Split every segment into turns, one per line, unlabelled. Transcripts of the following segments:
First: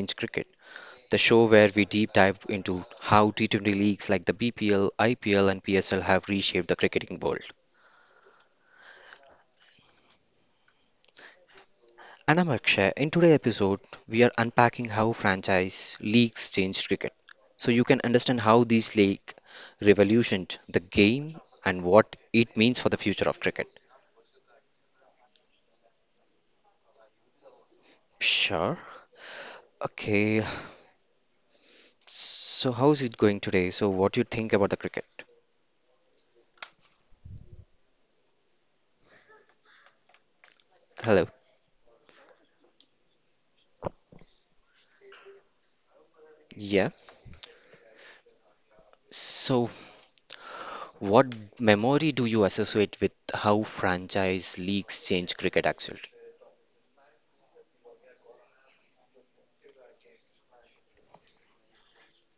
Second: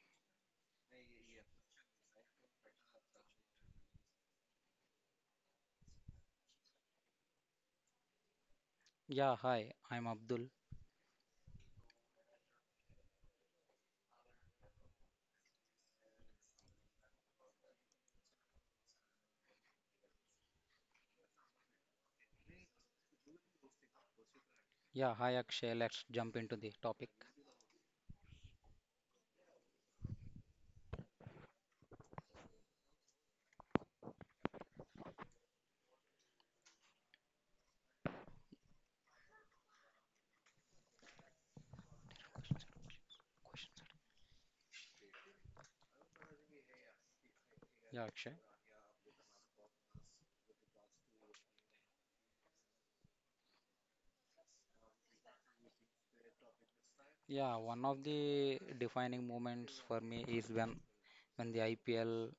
Change Cricket, the show where we deep dive into how T20 leagues like the BPL, IPL, and PSL have reshaped the cricketing world.
Yeah, hi, I'm Abdul.
And I'm Akshay. In today's episode, we are unpacking how franchise leagues changed cricket, so you can understand how these league revolutioned the game and what it means for the future of cricket.
Yeah, hi, Akshay. Let's jump into the topic
Sure. Okay. So how's it going today? So what do you think about the cricket? Hello.
questions.
Yeah.
Yeah, Akshay.
So What memory do you associate with how franchise leagues change cricket actually?
Yeah, one of the defining moments for me is when the IPL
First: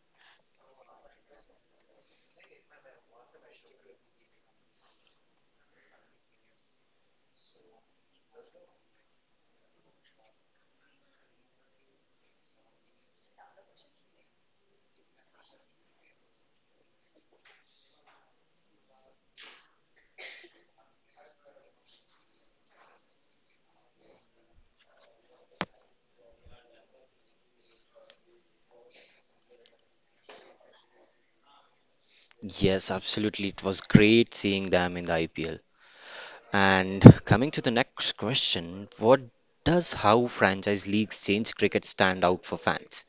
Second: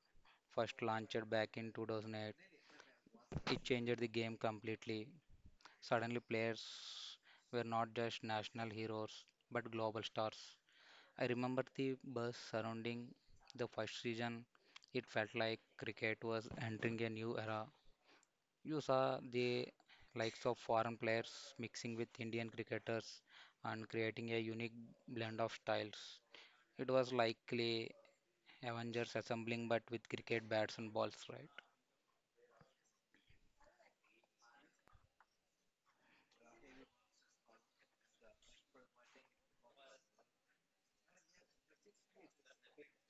first launched back in 2008. It changed the game completely. Suddenly, players were not just national heroes but global stars. I remember the buzz surrounding the first region. It felt like cricket was entering a new era. You saw the likes of foreign players mixing with Indian cricketers and creating a unique blend of styles. It was likely Avengers assembling, but with cricket bats and balls, right?
Yes, absolutely. It was great seeing them in the IPL. And coming to the next question, what does how franchise leagues change cricket stand out for fans?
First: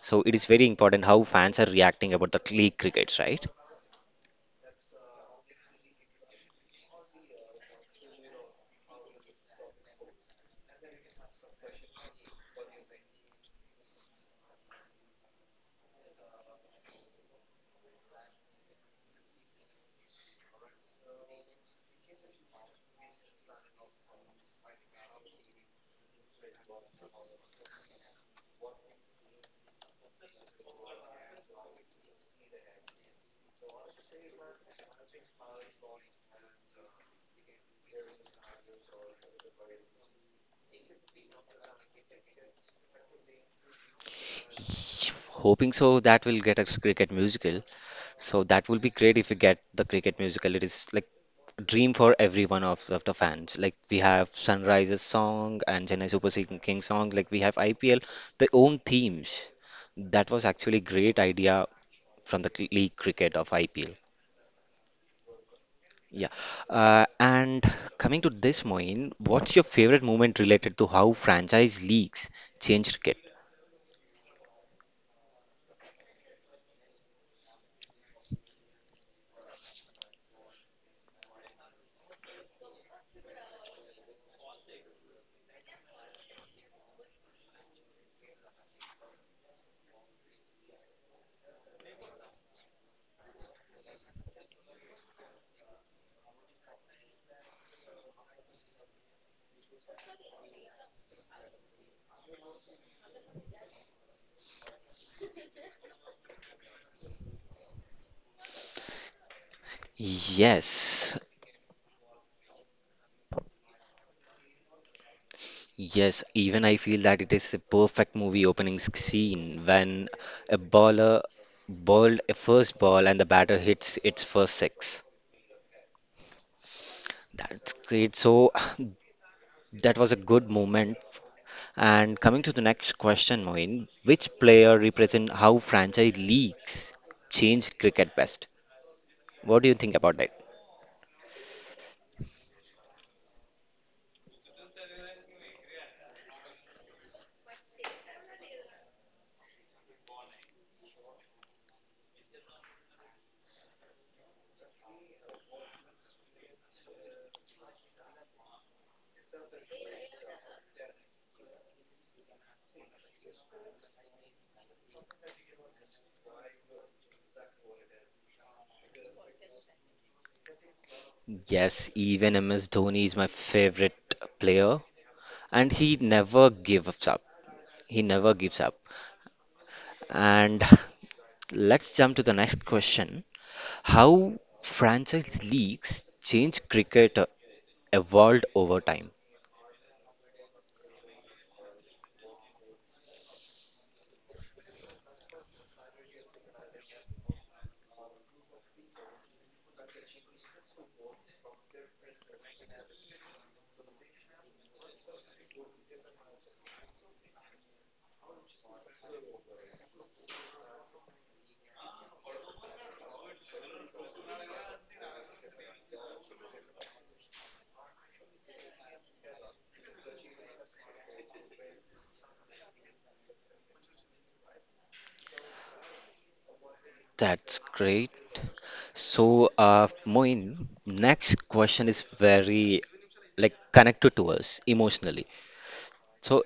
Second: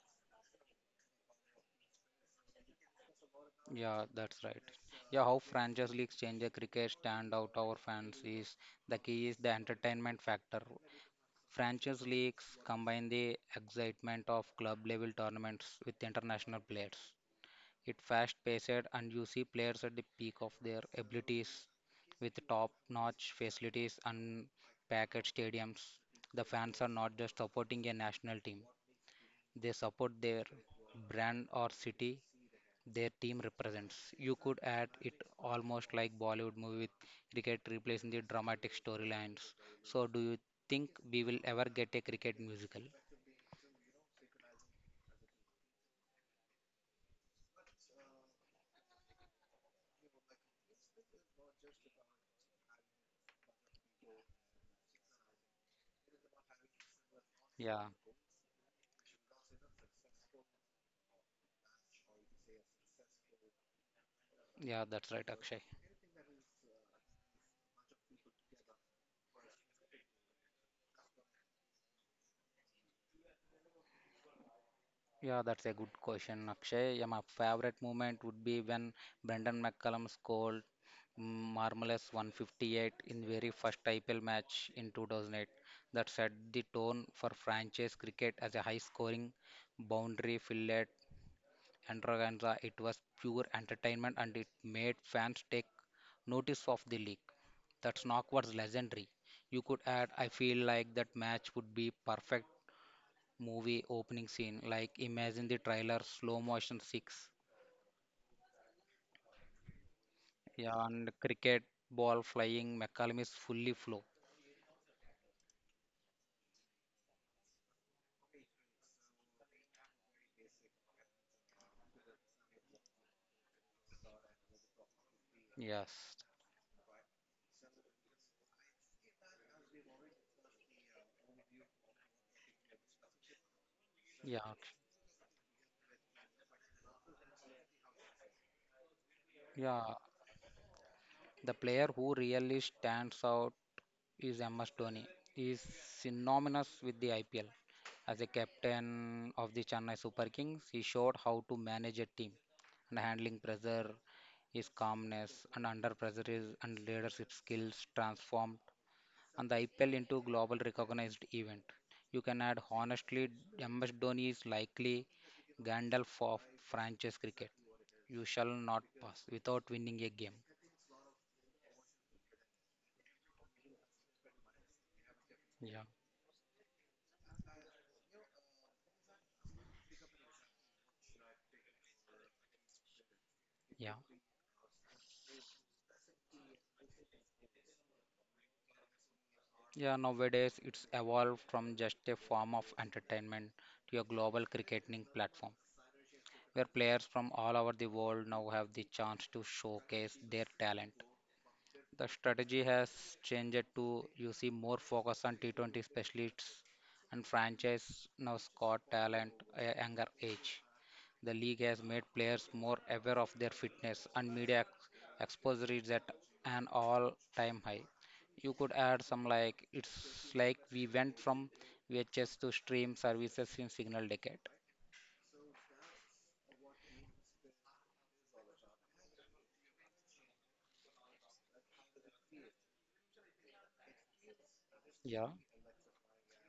So it is very important how fans are reacting about the league crickets, right?
Yeah, that's right. Yeah, how franchise leagues change a cricket stand out our fans is the key is the entertainment factor. Franchise leagues combine the excitement of club level tournaments with international players. It's fast paced and you see players at the peak of their abilities with top notch facilities and packed stadiums. The fans are not just supporting a national team, they support their brand or city their team represents. You could add it almost like Bollywood movie with cricket replacing the dramatic storylines. So do you think we will ever get a cricket musical?
Hoping so that will get a cricket musical. So that will be great if we get the cricket musical. It is like dream for every one of the fans. Like we have Sunrise's song and Chennai Super King song. Like we have
Yeah,
IPL, their own themes. That was actually great idea from the league cricket of IPL.
yeah, that's right, Akshay.
Yeah. And coming to this, Moin, what's your favorite moment related to how franchise leagues change cricket?
Yeah, that's a good question, Akshay. Yeah, my favorite moment would be when Brendan McCullum scored marvelous 158 in very first IPL match in 2008. That set the tone for franchise cricket as a high-scoring, boundary-filled extravaganza. It was pure entertainment and it made fans take notice of the league. That knock was legendary. You could add, I feel like that match would be perfect movie opening scene. Like imagine the trailer, slow motion six, yeah, and
Yes.
cricket ball flying. McCallum is fully flow.
Yes, even I feel that it is a perfect movie opening scene when a bowler bowled a first ball and the batter hits its first six.
Yes,
That's great. So that was a good moment. And coming to the next question, Moin, which
yeah,
player represent how franchise leagues change cricket best? What do you
yeah.
think about that?
The player who really stands out is MS Dhoni. He is synonymous with the IPL. As a captain of the Chennai Super Kings, he showed how to manage a team and handling pressure, his calmness and under pressure is and leadership skills transformed and the IPL into global recognized event. You can add honestly, MS Dhoni is likely Gandalf of franchise cricket. You shall not pass without winning a game.
Yes, even MS Dhoni is my favorite player, and
Yeah,
he never gives up. He never gives up. And let's jump to the next question.
yeah.
How franchise leagues change cricket evolved over time.
Yeah, nowadays it's evolved from just a form of entertainment to a global cricketing platform where players from all over the world now have the chance to showcase their talent. The strategy has changed to you see more focus on T20 specialists and franchise now scout talent at a younger age. The league has made players more aware of their fitness and media exposure is at an all-time high. You could add some like it's like we went from VHS to stream services in signal decade.
That's great. So, Moin, next question is very like connected to us emotionally.
Yeah,
So,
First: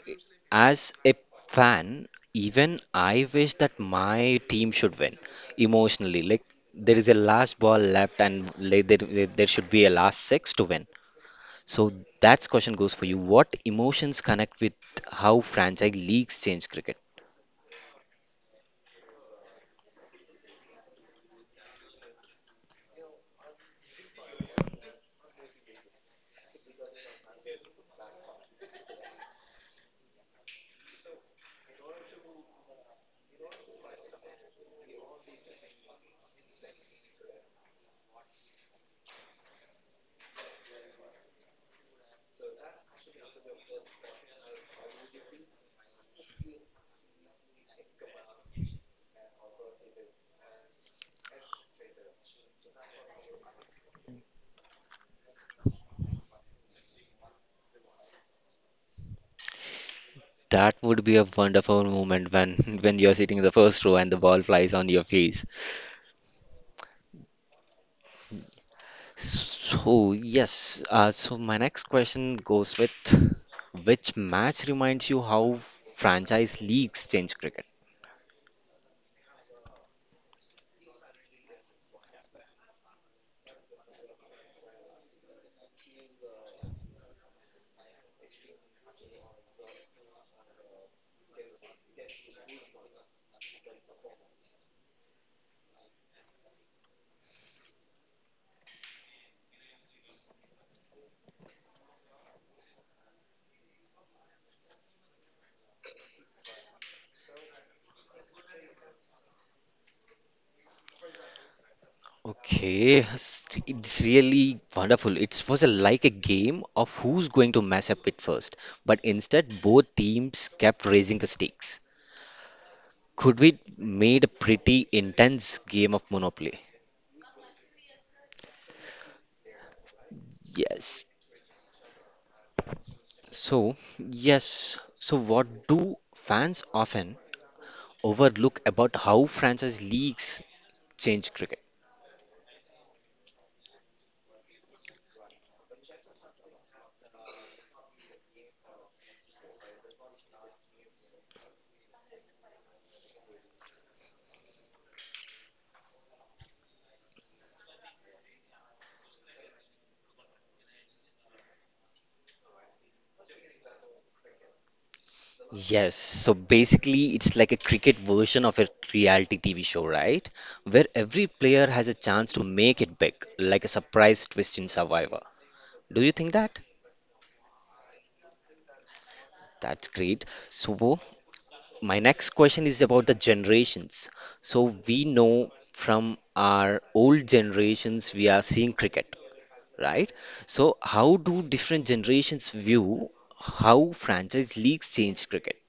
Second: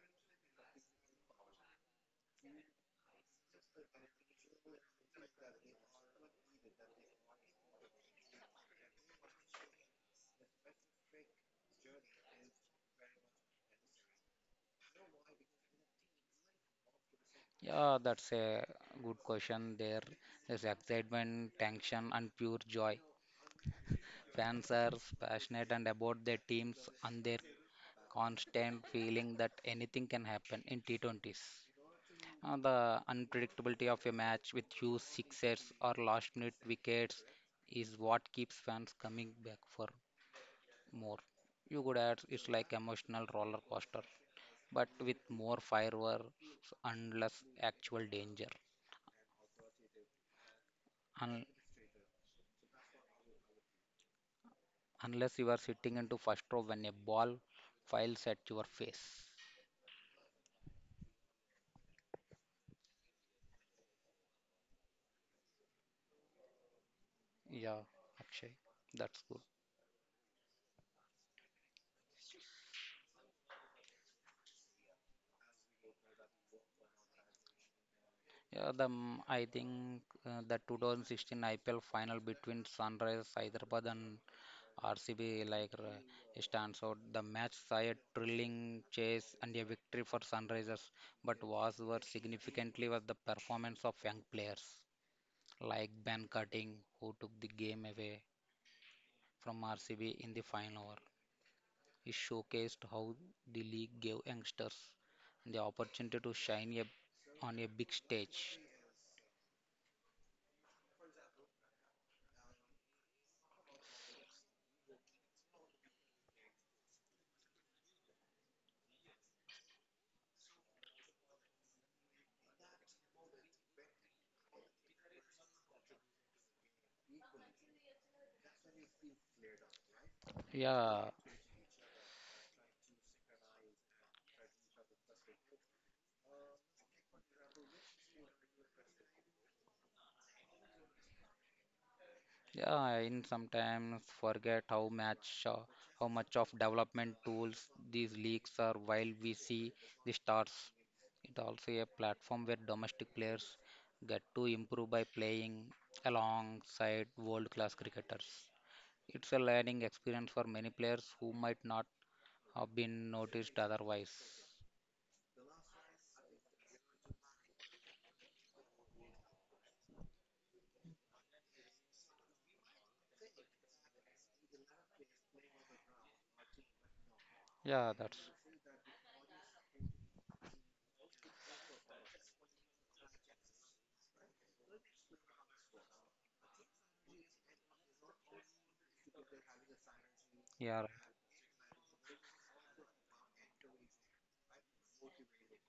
as a fan, even I wish that my team should win emotionally. Like there is a last ball left, and like, there should be a last six to win. So that's question goes for you. What emotions connect with how franchise leagues change cricket?
yeah, that's a good question. There's excitement, tension, and pure joy. Fans are passionate and about their teams and their constant feeling that anything can happen in T20s. The unpredictability of a match with huge sixes or last minute wickets is what keeps fans coming back for more. You could add it's like emotional roller coaster, but with more fireworks and less actual danger. Un- unless you are sitting into first row when a ball files at your face.
That would be a wonderful moment when when you're sitting in the first row and the ball flies on your face.
Yeah, Akshay, that's good.
So yes, so my next question goes with which match reminds you how franchise leagues change cricket?
Yeah, the I think the 2016 IPL final between Sunrise Hyderabad and RCB stands out. The match saw a thrilling chase and a victory for Sunrisers, but was worth significantly was the performance of young players like Ben Cutting, who took the game away from RCB in the final. It showcased how the league gave youngsters the opportunity to shine a, on a big stage.
Okay, it's really wonderful. It was a, like a game of who's going to mess up it first, but instead both teams kept raising the stakes. Could we made a pretty intense game of Monopoly? Yes.
Yeah,
So, yes. So, what do fans often overlook about how franchise leagues change cricket?
yeah. And sometimes forget how much of development tools these leagues are. While we see the stars, it also a platform where domestic players get to improve by playing alongside world-class cricketers. It's a learning experience for many players who might not have been noticed otherwise.
Yes. So basically, it's like a cricket version of a reality TV show, right? Where every player has a chance to make it big, like a surprise twist in Survivor. Do you think that?
Yeah, that's
That's great. So, my next question is about the generations. So we know from our old generations we are seeing cricket, right? So
yeah, right.
how do different generations view how franchise leagues change cricket?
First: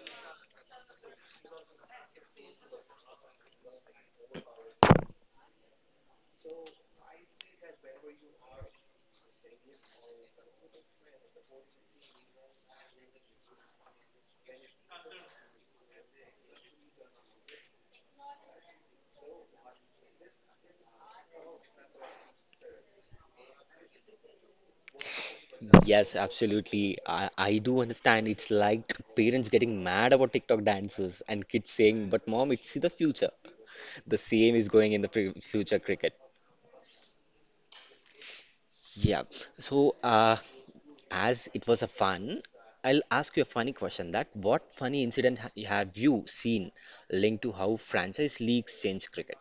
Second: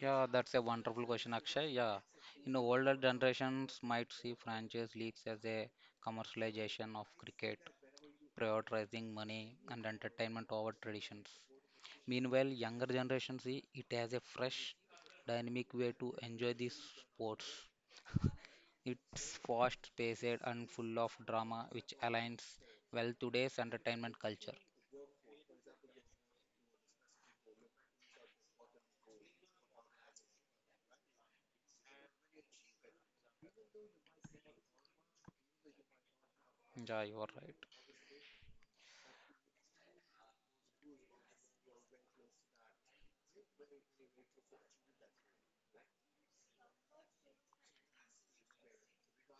Yeah, that's a wonderful question, Akshay. Yeah, you know, older generations might see franchise leagues as a commercialization of cricket, prioritizing money and entertainment over traditions. Meanwhile, younger generations see it as a fresh, dynamic way to enjoy these sports. It's fast-paced and full of drama, which aligns well today's entertainment culture.
Yes, absolutely. I do understand. It's like parents getting mad about TikTok dancers and kids saying, but mom, it's the future. The same is going in the pre future cricket.
Yeah, you are right.
Yeah. So, uh, As it was a fun, I'll ask you a funny question that what funny incident have you seen linked to how franchise leagues change cricket?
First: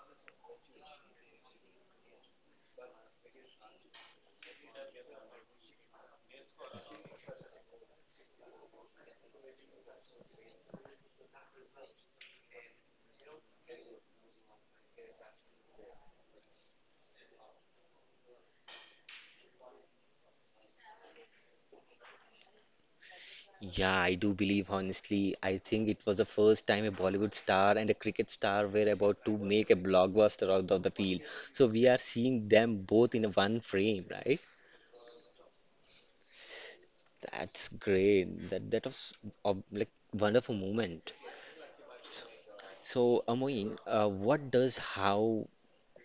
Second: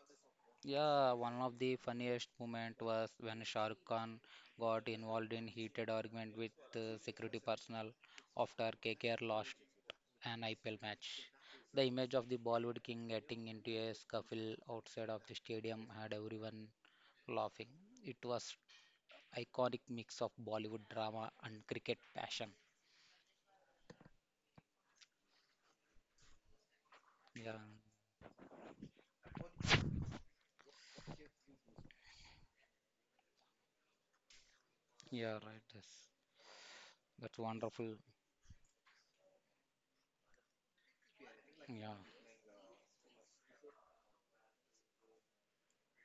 Yeah, one of the funniest moment was when Shah Rukh Khan got involved in heated argument with security personnel after KKR lost an IPL match. The image of the Bollywood king getting into a scuffle outside of the stadium had everyone laughing. It was iconic mix of Bollywood drama and cricket passion.
Yeah, I do believe honestly. I think it was the first time a Bollywood
Yeah,
star and a cricket star were about to make a blockbuster out of the field. So we are seeing them both in one frame, right?
yeah, right. Yes. That's
That's
wonderful.
great. That was a like wonderful moment.
Yeah.
So Amoyin, what does how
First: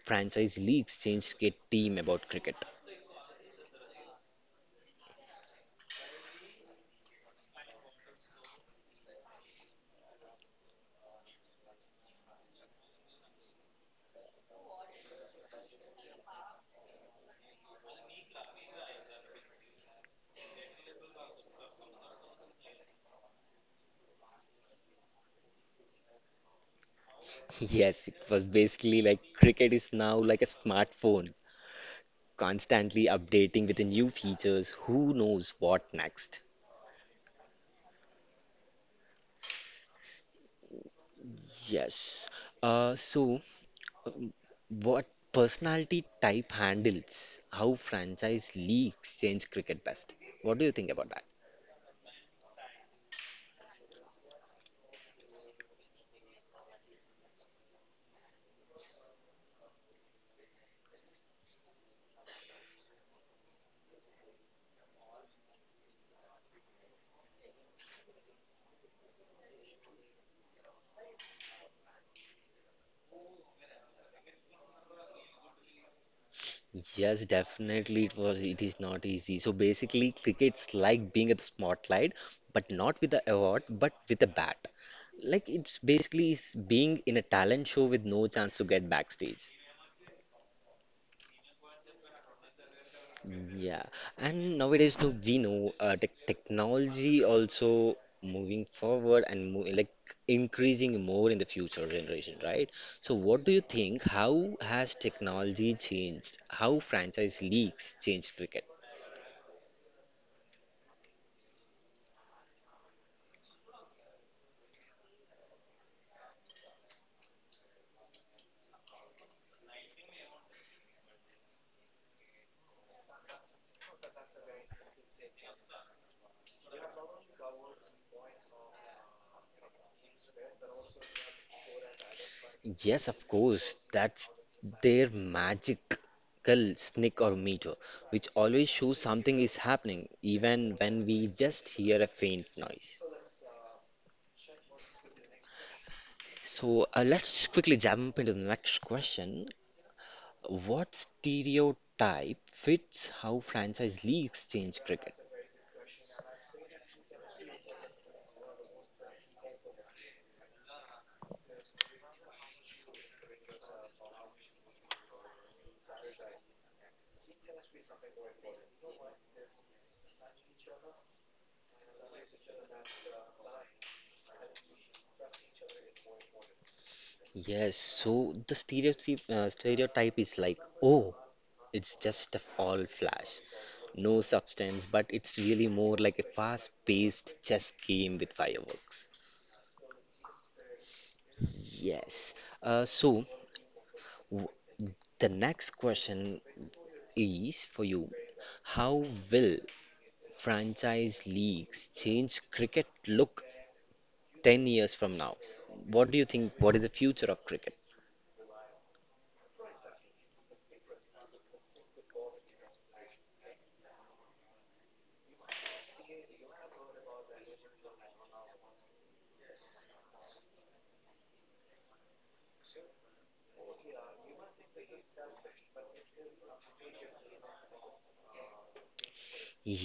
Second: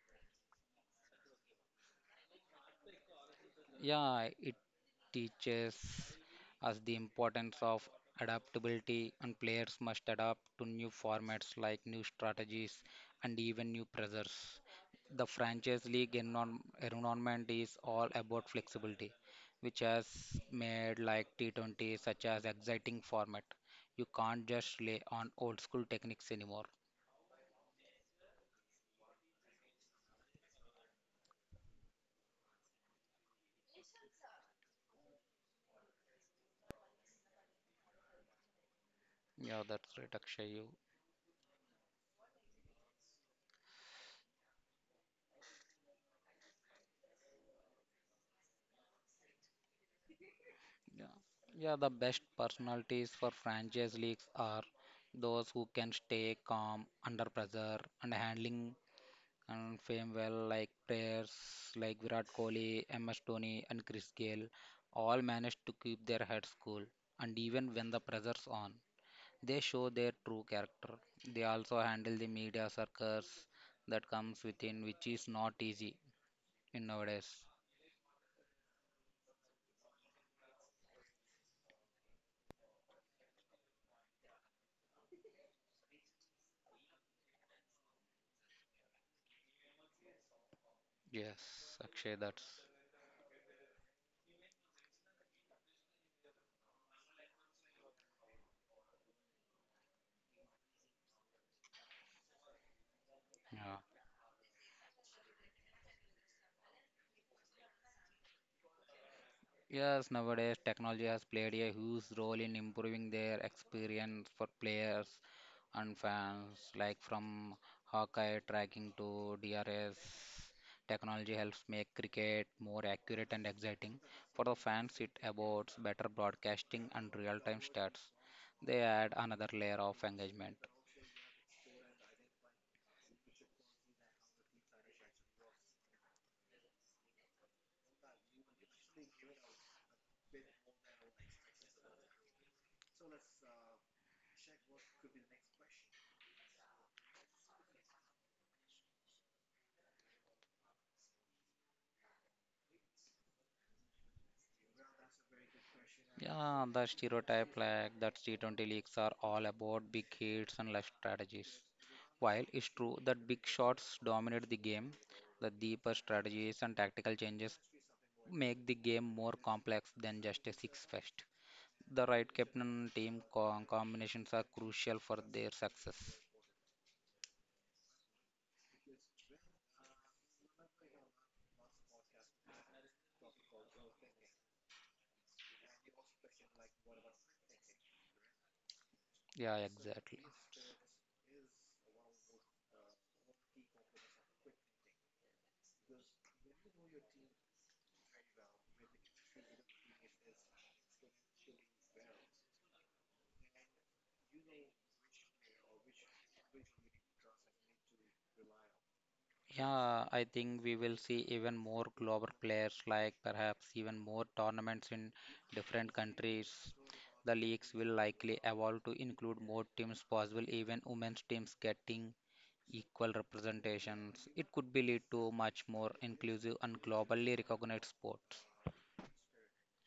franchise leagues change a team about cricket?
Yeah, it teaches us the importance of adaptability, and players must adapt to new formats like new strategies and even new pressures. The franchise league environment is all about flexibility, which has made like T20 such as exciting format. You can't just rely on old school techniques anymore.
Yes, it was basically like cricket is now like a smartphone, constantly updating with the new features. Who knows what next?
Yeah, that's right, Akshay. You
Yes. So, what personality type handles how franchise leagues change cricket best? What do you think about
yeah,
that?
yeah, the best personalities for franchise leagues are those who can stay calm under pressure and handling and fame well, like players like Virat Kohli, MS Dhoni, and Chris Gayle, all manage to keep their heads cool. And even when the pressure's on, they show their true character. They also handle the media circus that comes within, which is not easy in
Yes,
nowadays.
definitely it is not easy. So basically cricket's like being at the spotlight, but not with the award, but with a bat. Like it's basically is being in a talent show with no chance to get backstage.
Yes, Akshay, that's
Yeah. And nowadays no, we know technology also moving forward and mo like increasing more in the future generation, right? So what do you
yeah.
think? How has technology changed? How franchise leagues changed cricket?
Yes, nowadays technology has played a huge role in improving their experience for players and fans, like from Hawkeye tracking to DRS. Technology helps make cricket more accurate and exciting. For the fans, it affords better broadcasting and real-time stats. They add another layer of engagement.
Yes, of course. That's their magical snick or meter, which always shows something is happening, even when we just hear a faint noise. So let's quickly jump into the next question. What stereotype fits how franchise leagues change cricket?
Yeah, the stereotype like that T20 leagues are all about big hits and less strategies. While it's true that big shots dominate the game, the deeper strategies and tactical changes make the game more complex than just a six fest. The right captain and team combinations are crucial for their success.
Yes, so the stereotype is like, oh, it's just a fall flash. No substance, but it's really more like a fast-paced chess game with fireworks.
Yeah, exactly.
Yes. So w the next question is for you. How will franchise leagues change cricket look 10 years from now? What do you think? What is the future of cricket?
Yeah, I think we will see even more global players, like perhaps even more tournaments in different countries. The leagues will likely evolve to include more teams possible even women's teams getting equal representations. It could be lead to much more inclusive and globally recognized sports.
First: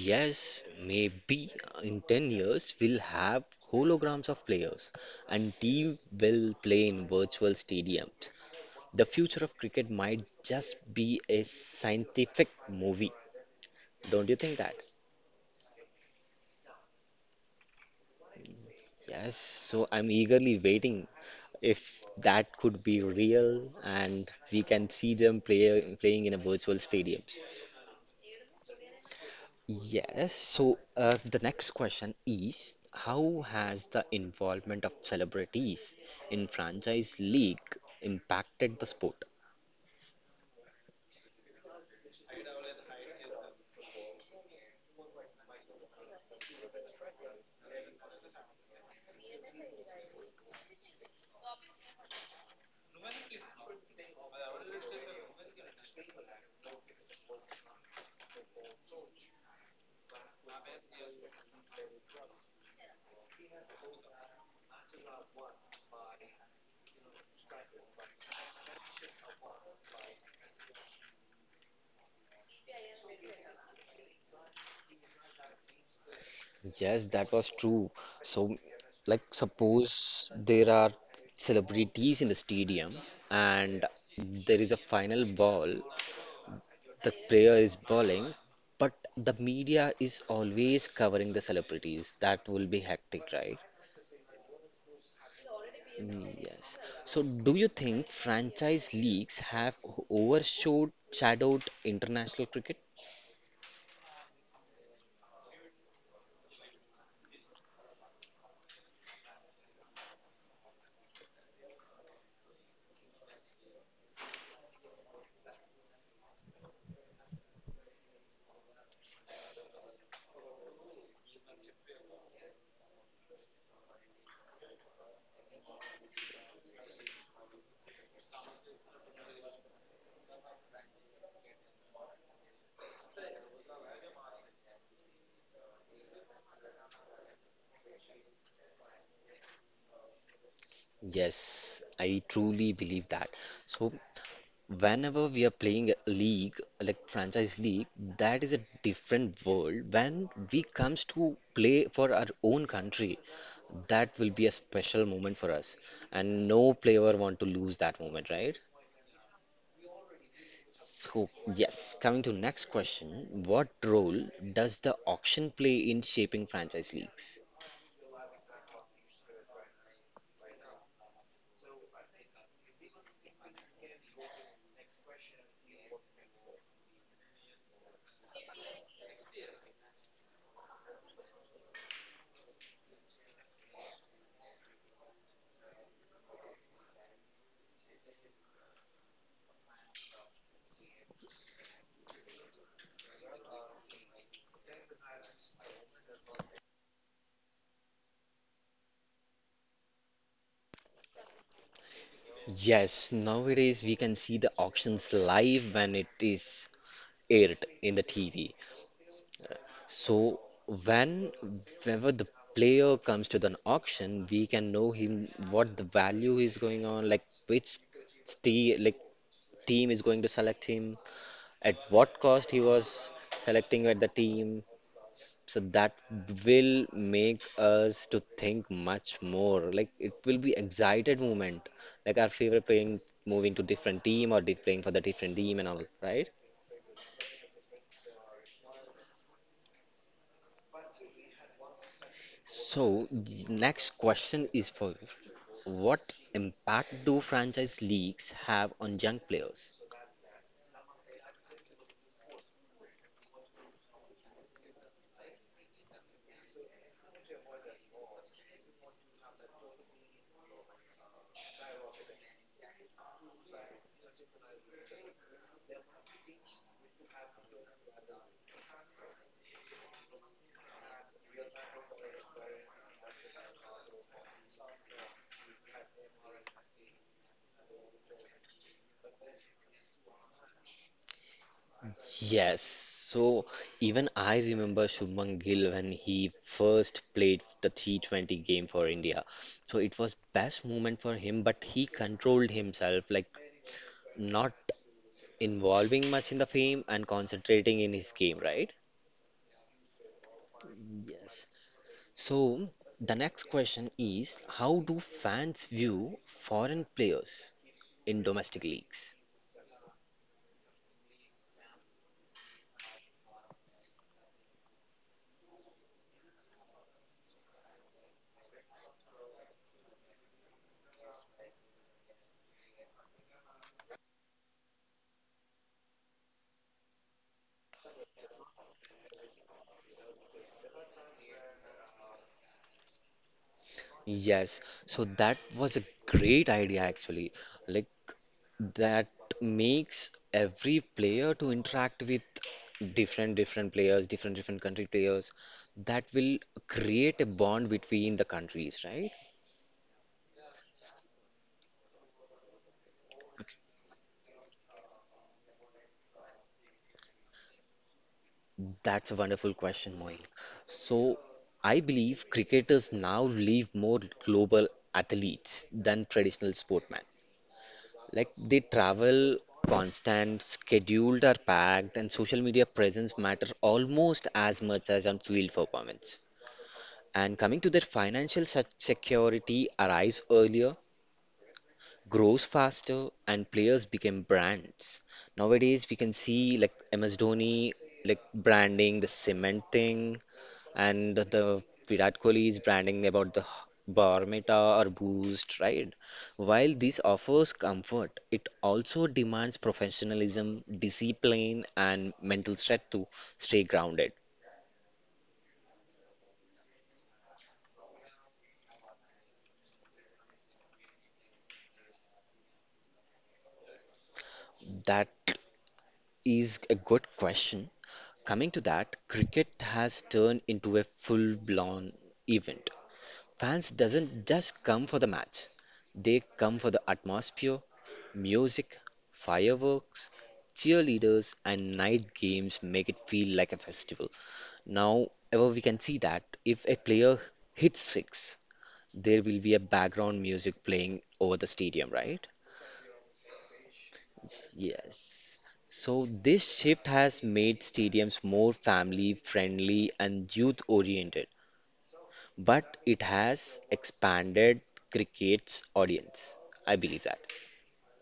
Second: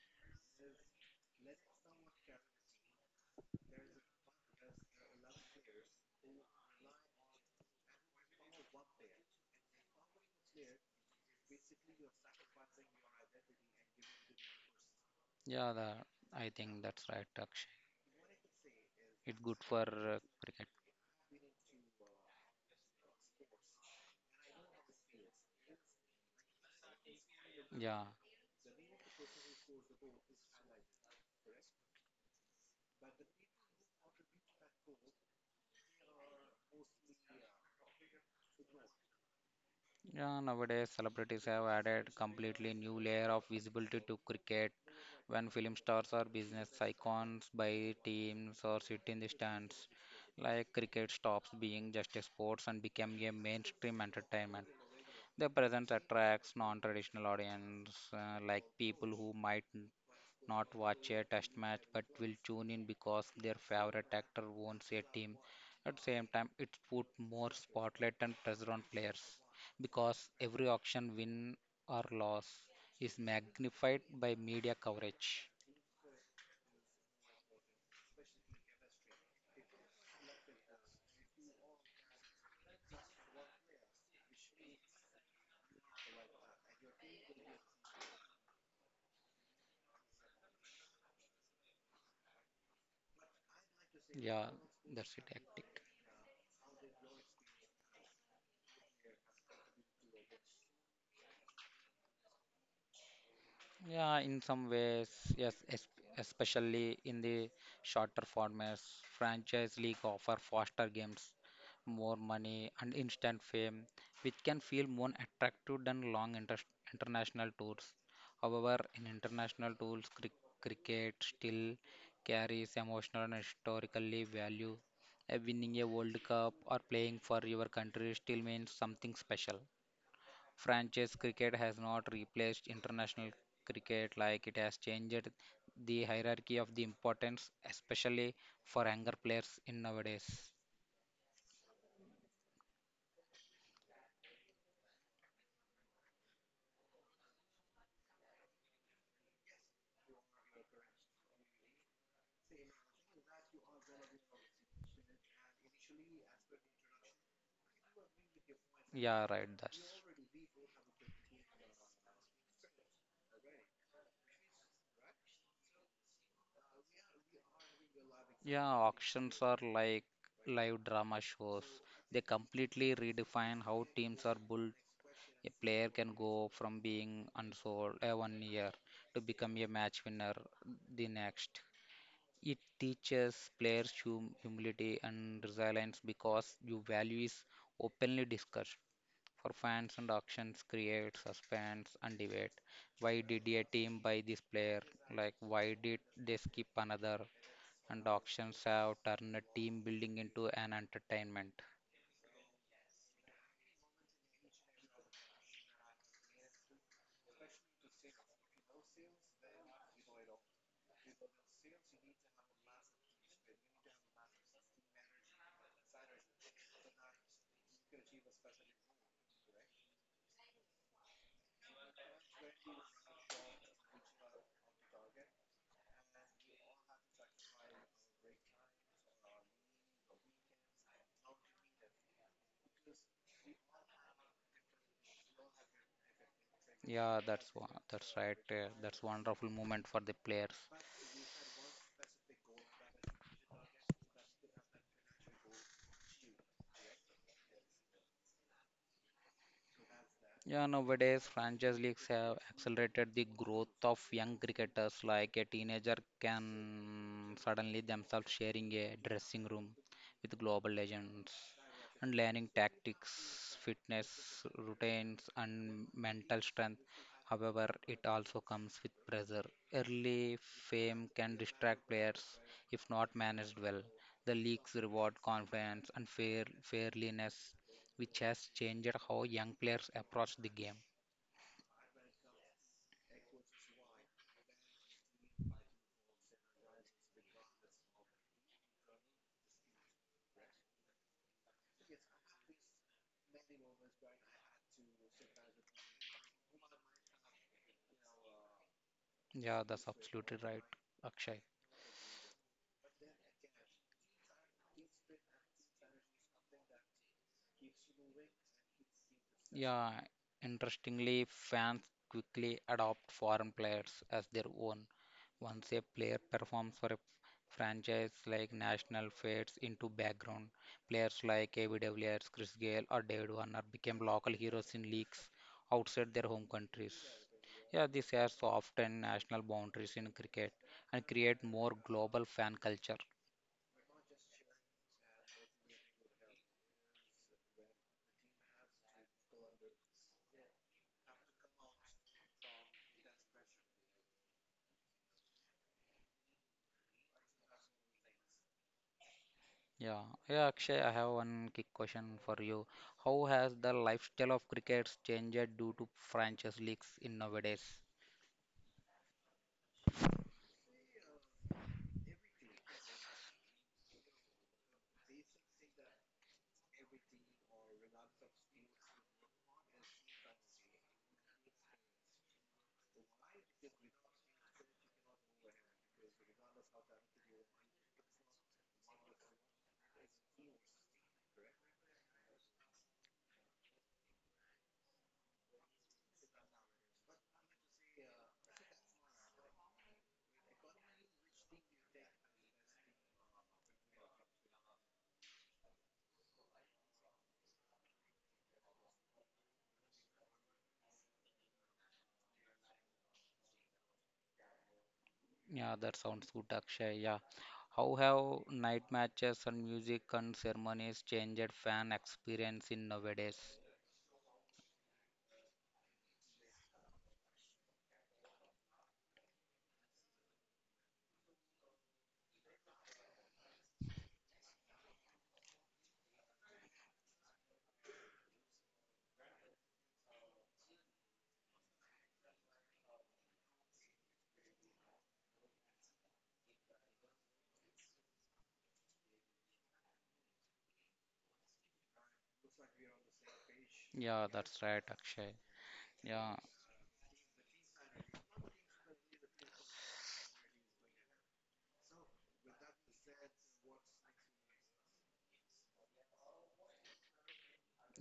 Yes, maybe in 10 years we'll have holograms of players and team will play in virtual stadiums. The future of cricket might just be a scientific movie. Don't you think that?
Yeah, the, I think that's right, Akshay.
Yes,
It's good for
so I'm eagerly
cricket.
waiting if that could be real and we can see them playing in a virtual stadiums.
Yeah.
Yes, so the next question is how has the involvement of celebrities in franchise league impacted the sport?
Yeah, nowadays celebrities have added completely new layer of visibility to cricket. When film stars or business icons buy teams or sit in the stands. Like cricket stops being just a sports and became a mainstream entertainment. Their presence attracts non-traditional audience, like people who might not watch a test match but will tune in because their favorite actor owns a team. At the same time, it put more spotlight and pressure on players because every auction win or loss is magnified by media coverage.
Yes, that was true. So, like, suppose there are celebrities in the stadium and there is a final ball, the player is bowling, but the media is always covering the celebrities. That will be hectic, right?
Yeah, that's it, hectic.
Mm, yes. So, do you think franchise leagues have overshadowed shadowed international cricket?
Yeah, in some ways, yes, especially in the shorter formats, franchise league offer faster games, more money, and instant fame, which can feel more attractive than long international tours. However, in international tours, cricket still carries emotional and historically value. Winning a World Cup or playing for your country still means something special. Franchise cricket has not replaced international cricket like it has changed the hierarchy of the importance, especially for younger players in nowadays.
Yes, I truly believe that. So, whenever we are playing a league like franchise league, that is a different world when we comes to play for our own country, that will be a special moment for us and no player want to lose that moment, right?
Yeah, right. That's
So yes, coming to next question, what role does the auction play in shaping franchise leagues?
yeah. Auctions are like live drama shows. They completely redefine how teams are built. A player can go from being unsold one year to become a match winner the next. It teaches players humility and resilience because your value is openly discussed. For fans and auctions create suspense and debate. Why did a team buy this player? Like why did they skip another? And auctions have turned team building into an entertainment.
Yes, nowadays we can see the auctions live when it is aired in the TV. So when whenever the player comes to the auction, we can know him what the value is going on, like which tea, like team is going to select him, at what cost he was selecting at the team. So that will make us to think much more. Like it will be excited moment, like our favorite playing moving to different team or playing for the different team and all, right?
Yeah, that's one, that's right. That's wonderful moment for the players.
So, the next question is for you. What impact do franchise leagues have on young players?
Yeah, nowadays franchise leagues have accelerated the growth of young cricketers. Like a teenager can suddenly themselves sharing a dressing room with global legends and learning tactics, fitness routines, and mental strength. However, it also comes with pressure. Early fame can distract players if not managed well. The leagues reward confidence and fair fairliness which has changed how young players approach the game.
Yes, so even I remember Shubman Gill when he first played the T20 game for India. So it was best moment for him, but he controlled himself, like not involving much in the fame and concentrating in his game, right?
Yeah, that's absolutely right, Akshay.
Yes. So the next question is, how do fans view foreign players
You
in domestic leagues?
yeah, interestingly, fans quickly adopt foreign players as their own. Once a player performs for a franchise like National fades into background. Players like AV de Villiers, Chris Gale, or David Warner became local heroes in leagues outside their home countries. Yeah, this has often national boundaries in cricket and create more global fan culture.
Yes, so that was a great idea actually. Like that makes every player to interact with different different players, different different country players. That will create a bond between the countries, right?
Yeah, yeah, Akshay, I have one quick question for you. How has the lifestyle of cricket changed due to franchise leagues in nowadays?
That's a wonderful question, Moin. So I believe cricketers now live more global athletes than traditional sportmen. Like they travel constant, scheduled are packed, and social media presence matter almost as much as on field performance. And coming to their financial security arrives earlier, grows faster and players became brands. Nowadays, we can see like MS Dhoni like branding the cement thing, and the Virat Kohli is branding about the Barmeta or Boost, right? While this offers comfort, it also demands professionalism, discipline, and mental strength to stay grounded.
Yeah, that sounds good, Akshay. Yeah. How have night matches and music and ceremonies changed fan experience in nowadays?
That is a good question. Coming to that, cricket has turned into a full-blown event. Fans doesn't just come for the match. They come for the atmosphere, music, fireworks, cheerleaders and night games make it feel like a festival. Now, ever we can see that if a player hits six, there will be a background music playing over the stadium, right?
Yeah, that's right, Akshay.
Yes. So
Yeah,
this shift has made stadiums more family friendly and youth oriented, but it has expanded cricket's audience. I believe that.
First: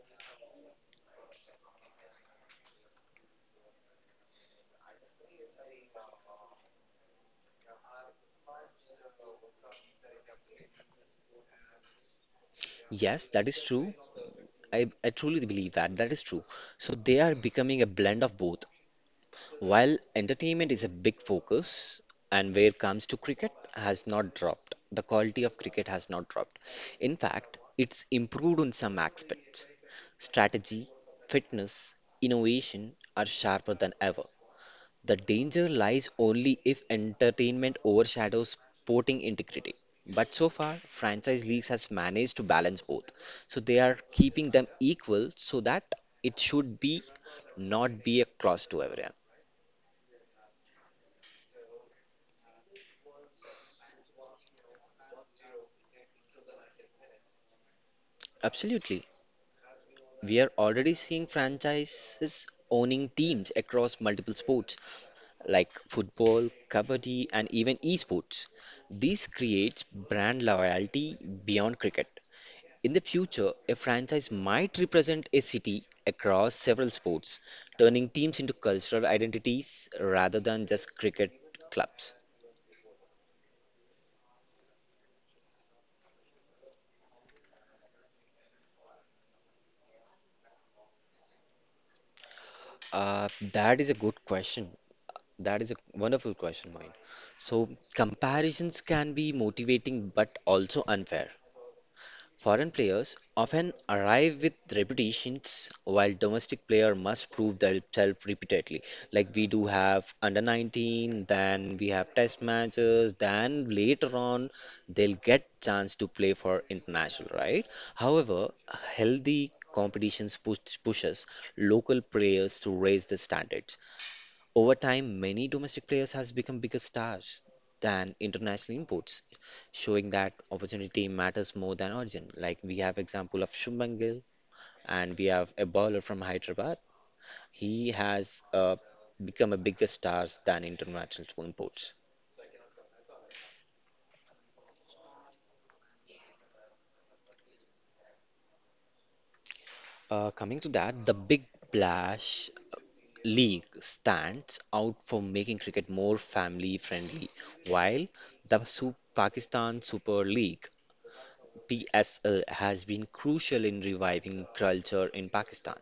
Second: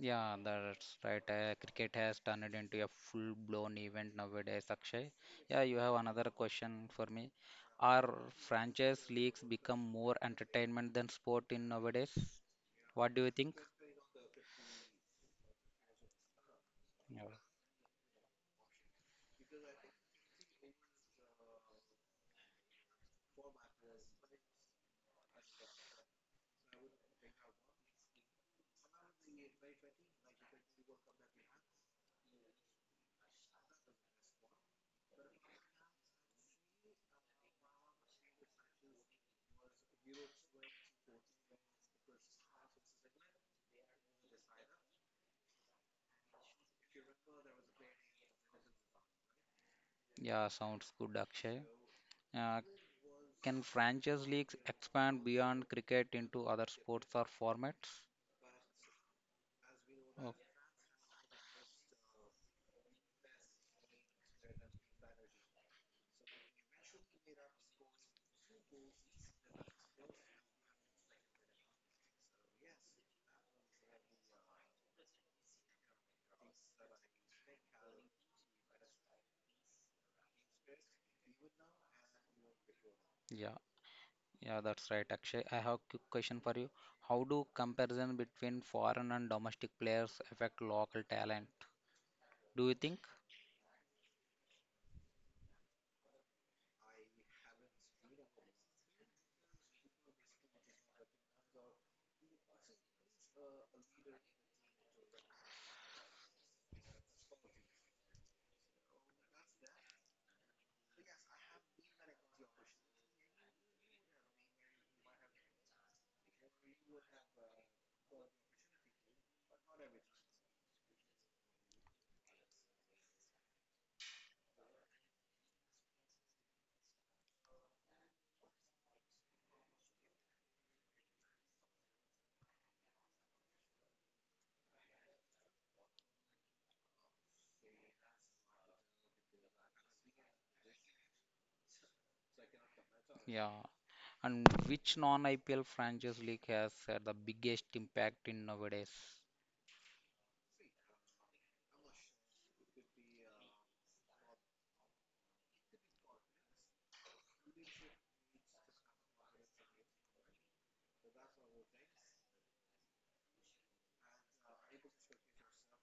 yeah, that's right. Cricket has turned it into a full-blown event nowadays, Akshay. Yeah, you have another question for me. Are franchise leagues become more entertainment than sport in nowadays? What do
Yes,
you
that
think?
is true. I truly believe that. That is true. So they
Yeah,
are becoming a blend of both. While entertainment is a big focus, and where it comes to cricket has not dropped. The quality of cricket has not dropped. In fact, it's improved in some aspects. Strategy, fitness, innovation are sharper than ever. The danger lies only if entertainment overshadows sporting integrity. But so far, franchise leagues has managed to balance both. So they are keeping them equal so that it should be not be a cross to everyone.
yeah, sounds good, Akshay. Uh, can franchise leagues expand beyond cricket into other sports or formats?
Absolutely.
Oh,
We are already seeing franchises owning teams across multiple sports like football, kabaddi, and even esports. This creates brand loyalty beyond cricket. In the future, a franchise might represent a city across several sports, turning teams into cultural identities rather than just cricket clubs.
yeah. Yeah, that's right, Akshay. I have a quick question for you. How do comparison between foreign and domestic players affect local talent? Do you think?
That is a good question. That is a wonderful question, Moin. So, comparisons can be motivating but also unfair. Foreign players often arrive with repetitions, while domestic player must prove themselves repeatedly. Like we do have under 19, then we have test matches, then later on they'll get chance to play for international, right? However, healthy competitions pushes local players to raise the standards. Over time, many domestic players has become bigger stars than international imports, showing that opportunity matters more than origin. Like we have example of Shubman Gill, and we have a bowler from Hyderabad. He has become a bigger stars than international imports.
Yeah. And which non-IPL franchise league has had the biggest impact in nowadays?
Coming to that, the Big Bash League stands out for making cricket more family friendly, while the Pakistan Super League PSL has been crucial in reviving culture in Pakistan.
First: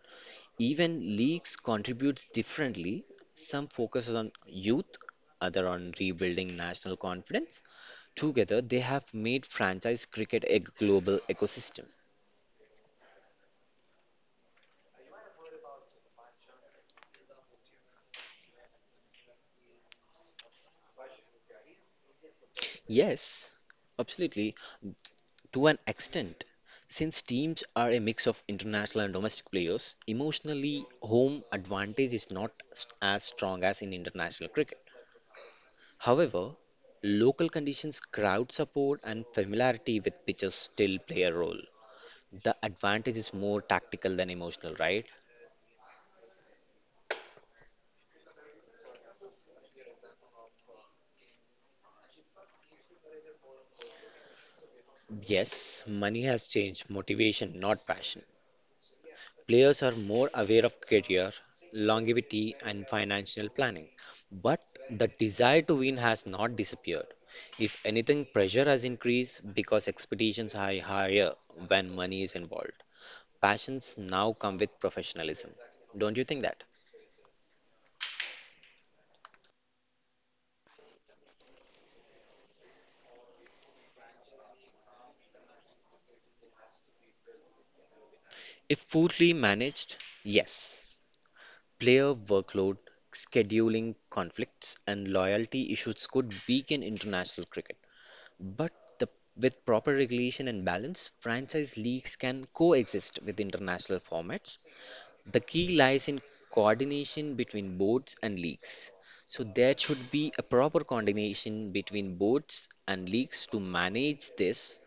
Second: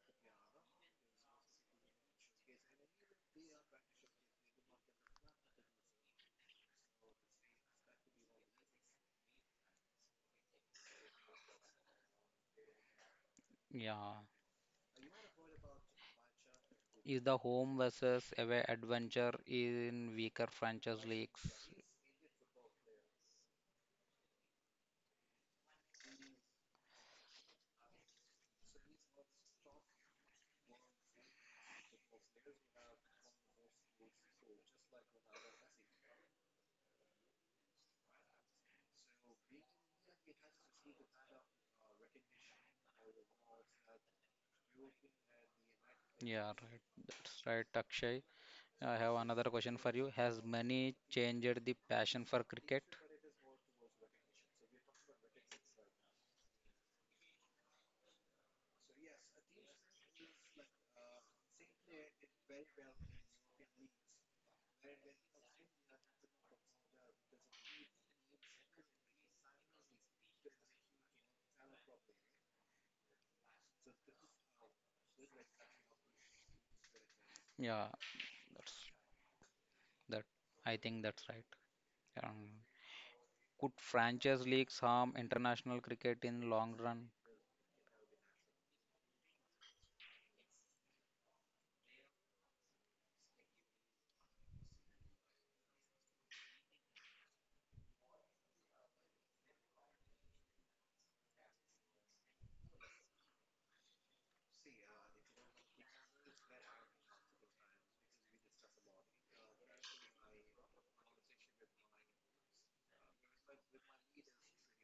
Even leagues contributes differently. Some focuses on youth, other on rebuilding national confidence. Together, they have made franchise cricket a global ecosystem.
Yeah. Is the home versus away adventure in weaker franchise leagues?
Yes, absolutely, to an extent. Since teams are a mix of international and domestic players, emotionally, home advantage is not as strong as in international cricket. However, local conditions, crowd support, and familiarity with pitches still play a role. The advantage is more tactical than emotional, right?
Yeah, right. That's right, Akshay. I have another question for you. Has money changed the passion for cricket?
Yes, money has changed motivation, not passion. Players are more aware of career, longevity, and financial planning. But the desire to win has not disappeared. If anything, pressure has increased because expectations are higher when money is involved. Passions now come with professionalism. Don't you think that?
Yeah, that's that. I think that's right. Um, could franchise leagues harm international cricket in long run?
If poorly managed, yes, player workload, scheduling conflicts, and loyalty issues could weaken international cricket. But the, with proper regulation and balance, franchise leagues can coexist with international formats. The key lies in coordination between boards and leagues. So, there should be a proper coordination between boards and leagues to manage this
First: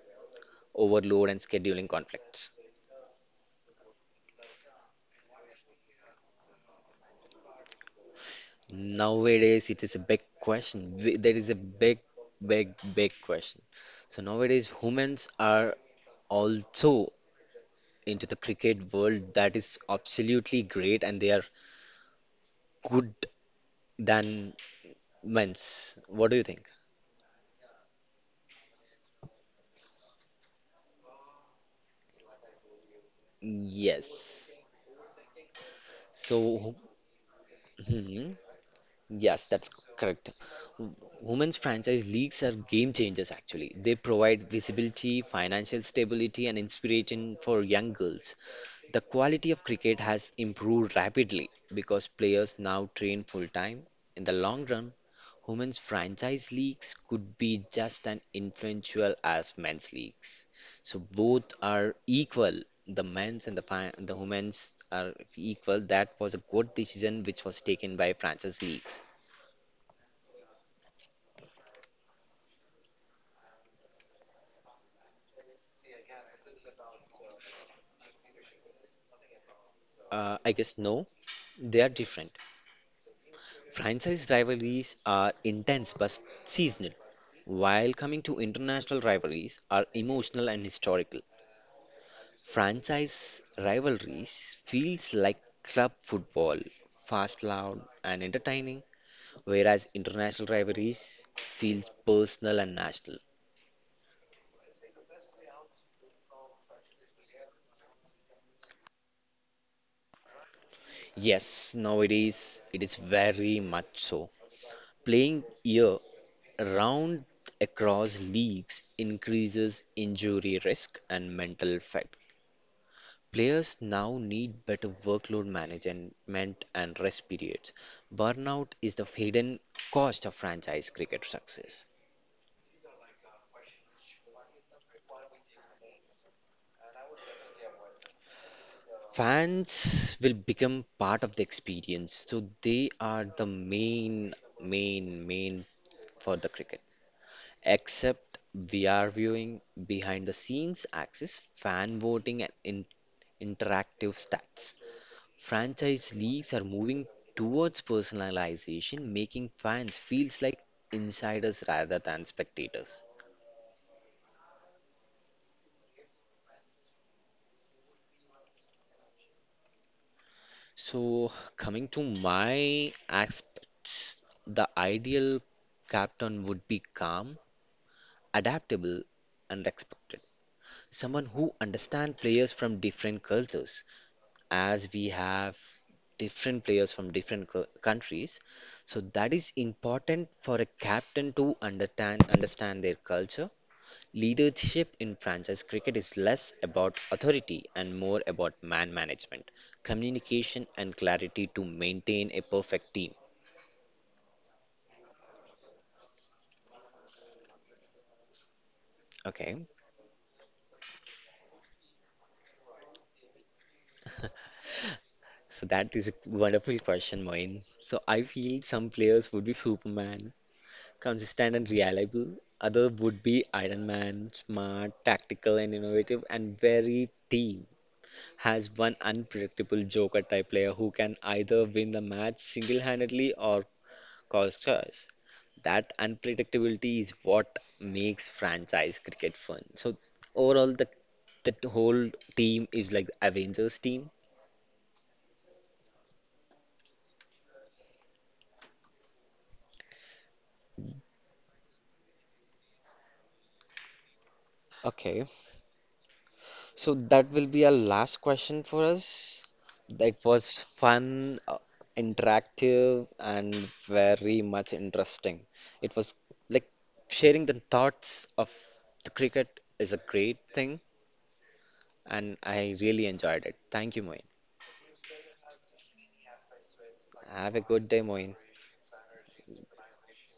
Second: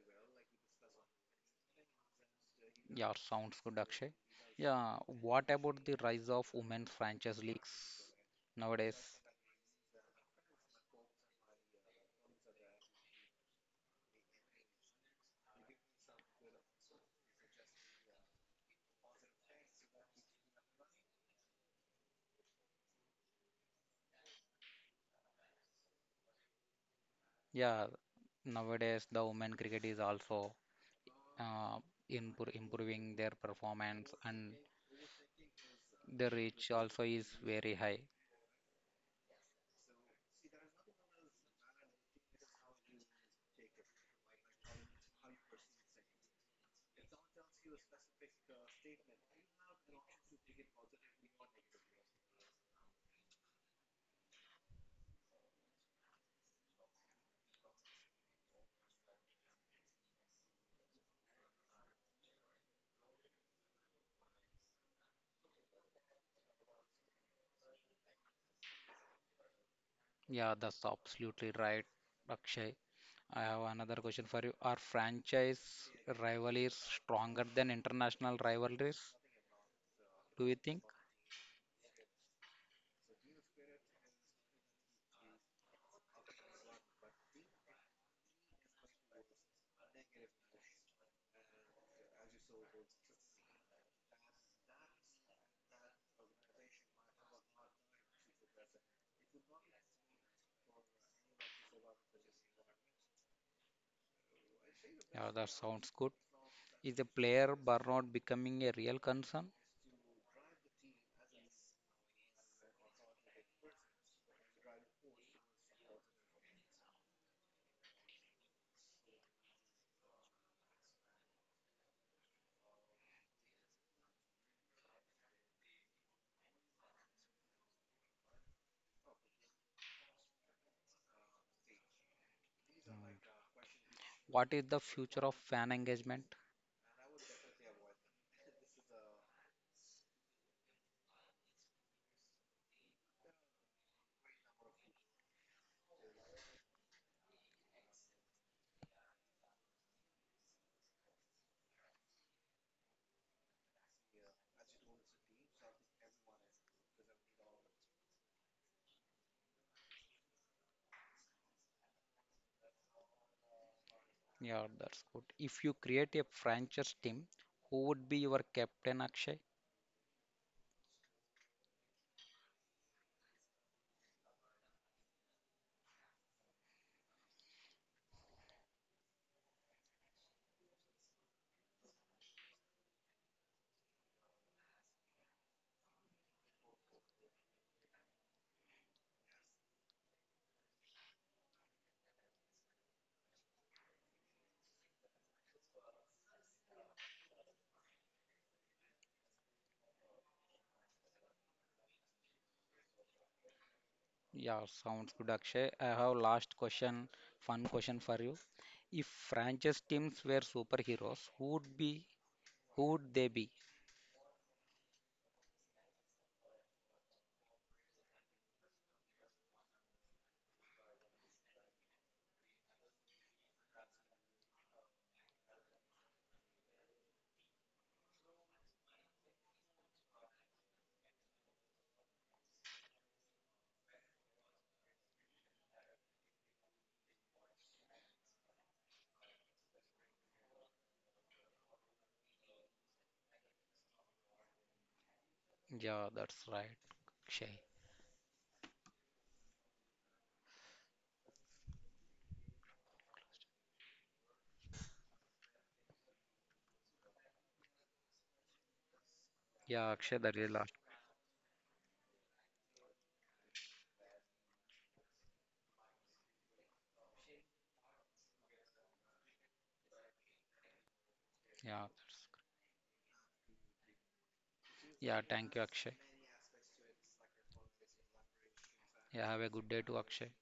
overload and scheduling conflicts.
Yeah, sounds good, Akshay. Yeah, what about the rise of women franchise leagues nowadays?
Nowadays, it is a big question. There is a big question. So nowadays, humans are also into the cricket world that is absolutely great and they are good than men's. What do you think?
Yeah, nowadays the women cricket is also uh, improving their performance
Yes.
and the reach
So,
also is very high.
hmm, yes, that's correct. W- Women's franchise leagues are game changers actually. They provide visibility, financial stability, and inspiration for young girls. The quality of cricket has improved rapidly because players now train full time. In the long run, women's franchise leagues could be just as influential as men's leagues. So both are equal. The men's and the the women's are equal. That was a good decision which was taken by franchise leagues.
Yeah, that's absolutely right, Akshay. I have another question for you. Are franchise rivalries stronger than international rivalries? Do
I
you
guess
think?
no, they are different. Franchise rivalries are intense but seasonal, while coming to international rivalries are emotional and historical. Franchise rivalries feels like club football, fast, loud, and entertaining, whereas international rivalries feels personal and national.
Yeah, that sounds good. Is the player burnout becoming a real concern?
Yes, nowadays it is very much so. Playing year round across leagues increases injury risk and mental fatigue. Players now need better workload management and rest periods. Burnout is the hidden cost of franchise cricket success.
Mm. What is the future of fan engagement?
Fans will become part of the experience, so they are the main for the cricket. Except we are viewing behind the scenes access, fan voting, and in interactive stats. Franchise leagues are moving towards personalization, making fans feels like insiders rather than spectators.
Yeah, that's good. If you create a franchise team, who would be your captain, Akshay?
So, coming to my aspects, the ideal captain would be calm, adaptable, and respected. Someone who understands players from different cultures, as we have different players from different countries. So that is important for a captain to understand their culture. Leadership in franchise cricket is less about authority and more about man management, communication, and clarity to maintain a perfect team.
Yeah, sounds good, Akshay. I have last question, fun question for you. If
Okay,
franchise teams were superheroes, who would be, who would they be?
so that is a wonderful question, Moin. So I feel some players would be Superman, consistent and reliable. Other would be Iron Man, smart, tactical, and innovative, and very team. Has one unpredictable Joker type player who can either win the match single handedly or cause choice. That unpredictability is what makes franchise cricket fun. So overall, the whole team is like the Avengers team.
Yeah, that's right, Akshay.
Okay, so that will be our last question for us.
Yeah, Akshay,
That
that is
was
last.
fun, interactive, and very much interesting. It was like sharing the thoughts of the cricket is a great thing,
Yeah, that's,
and I really enjoyed it. Thank you, Moin.
yeah, thank you, Akshay.
Have a good day, Moin.
Yeah, have a good day to Akshay.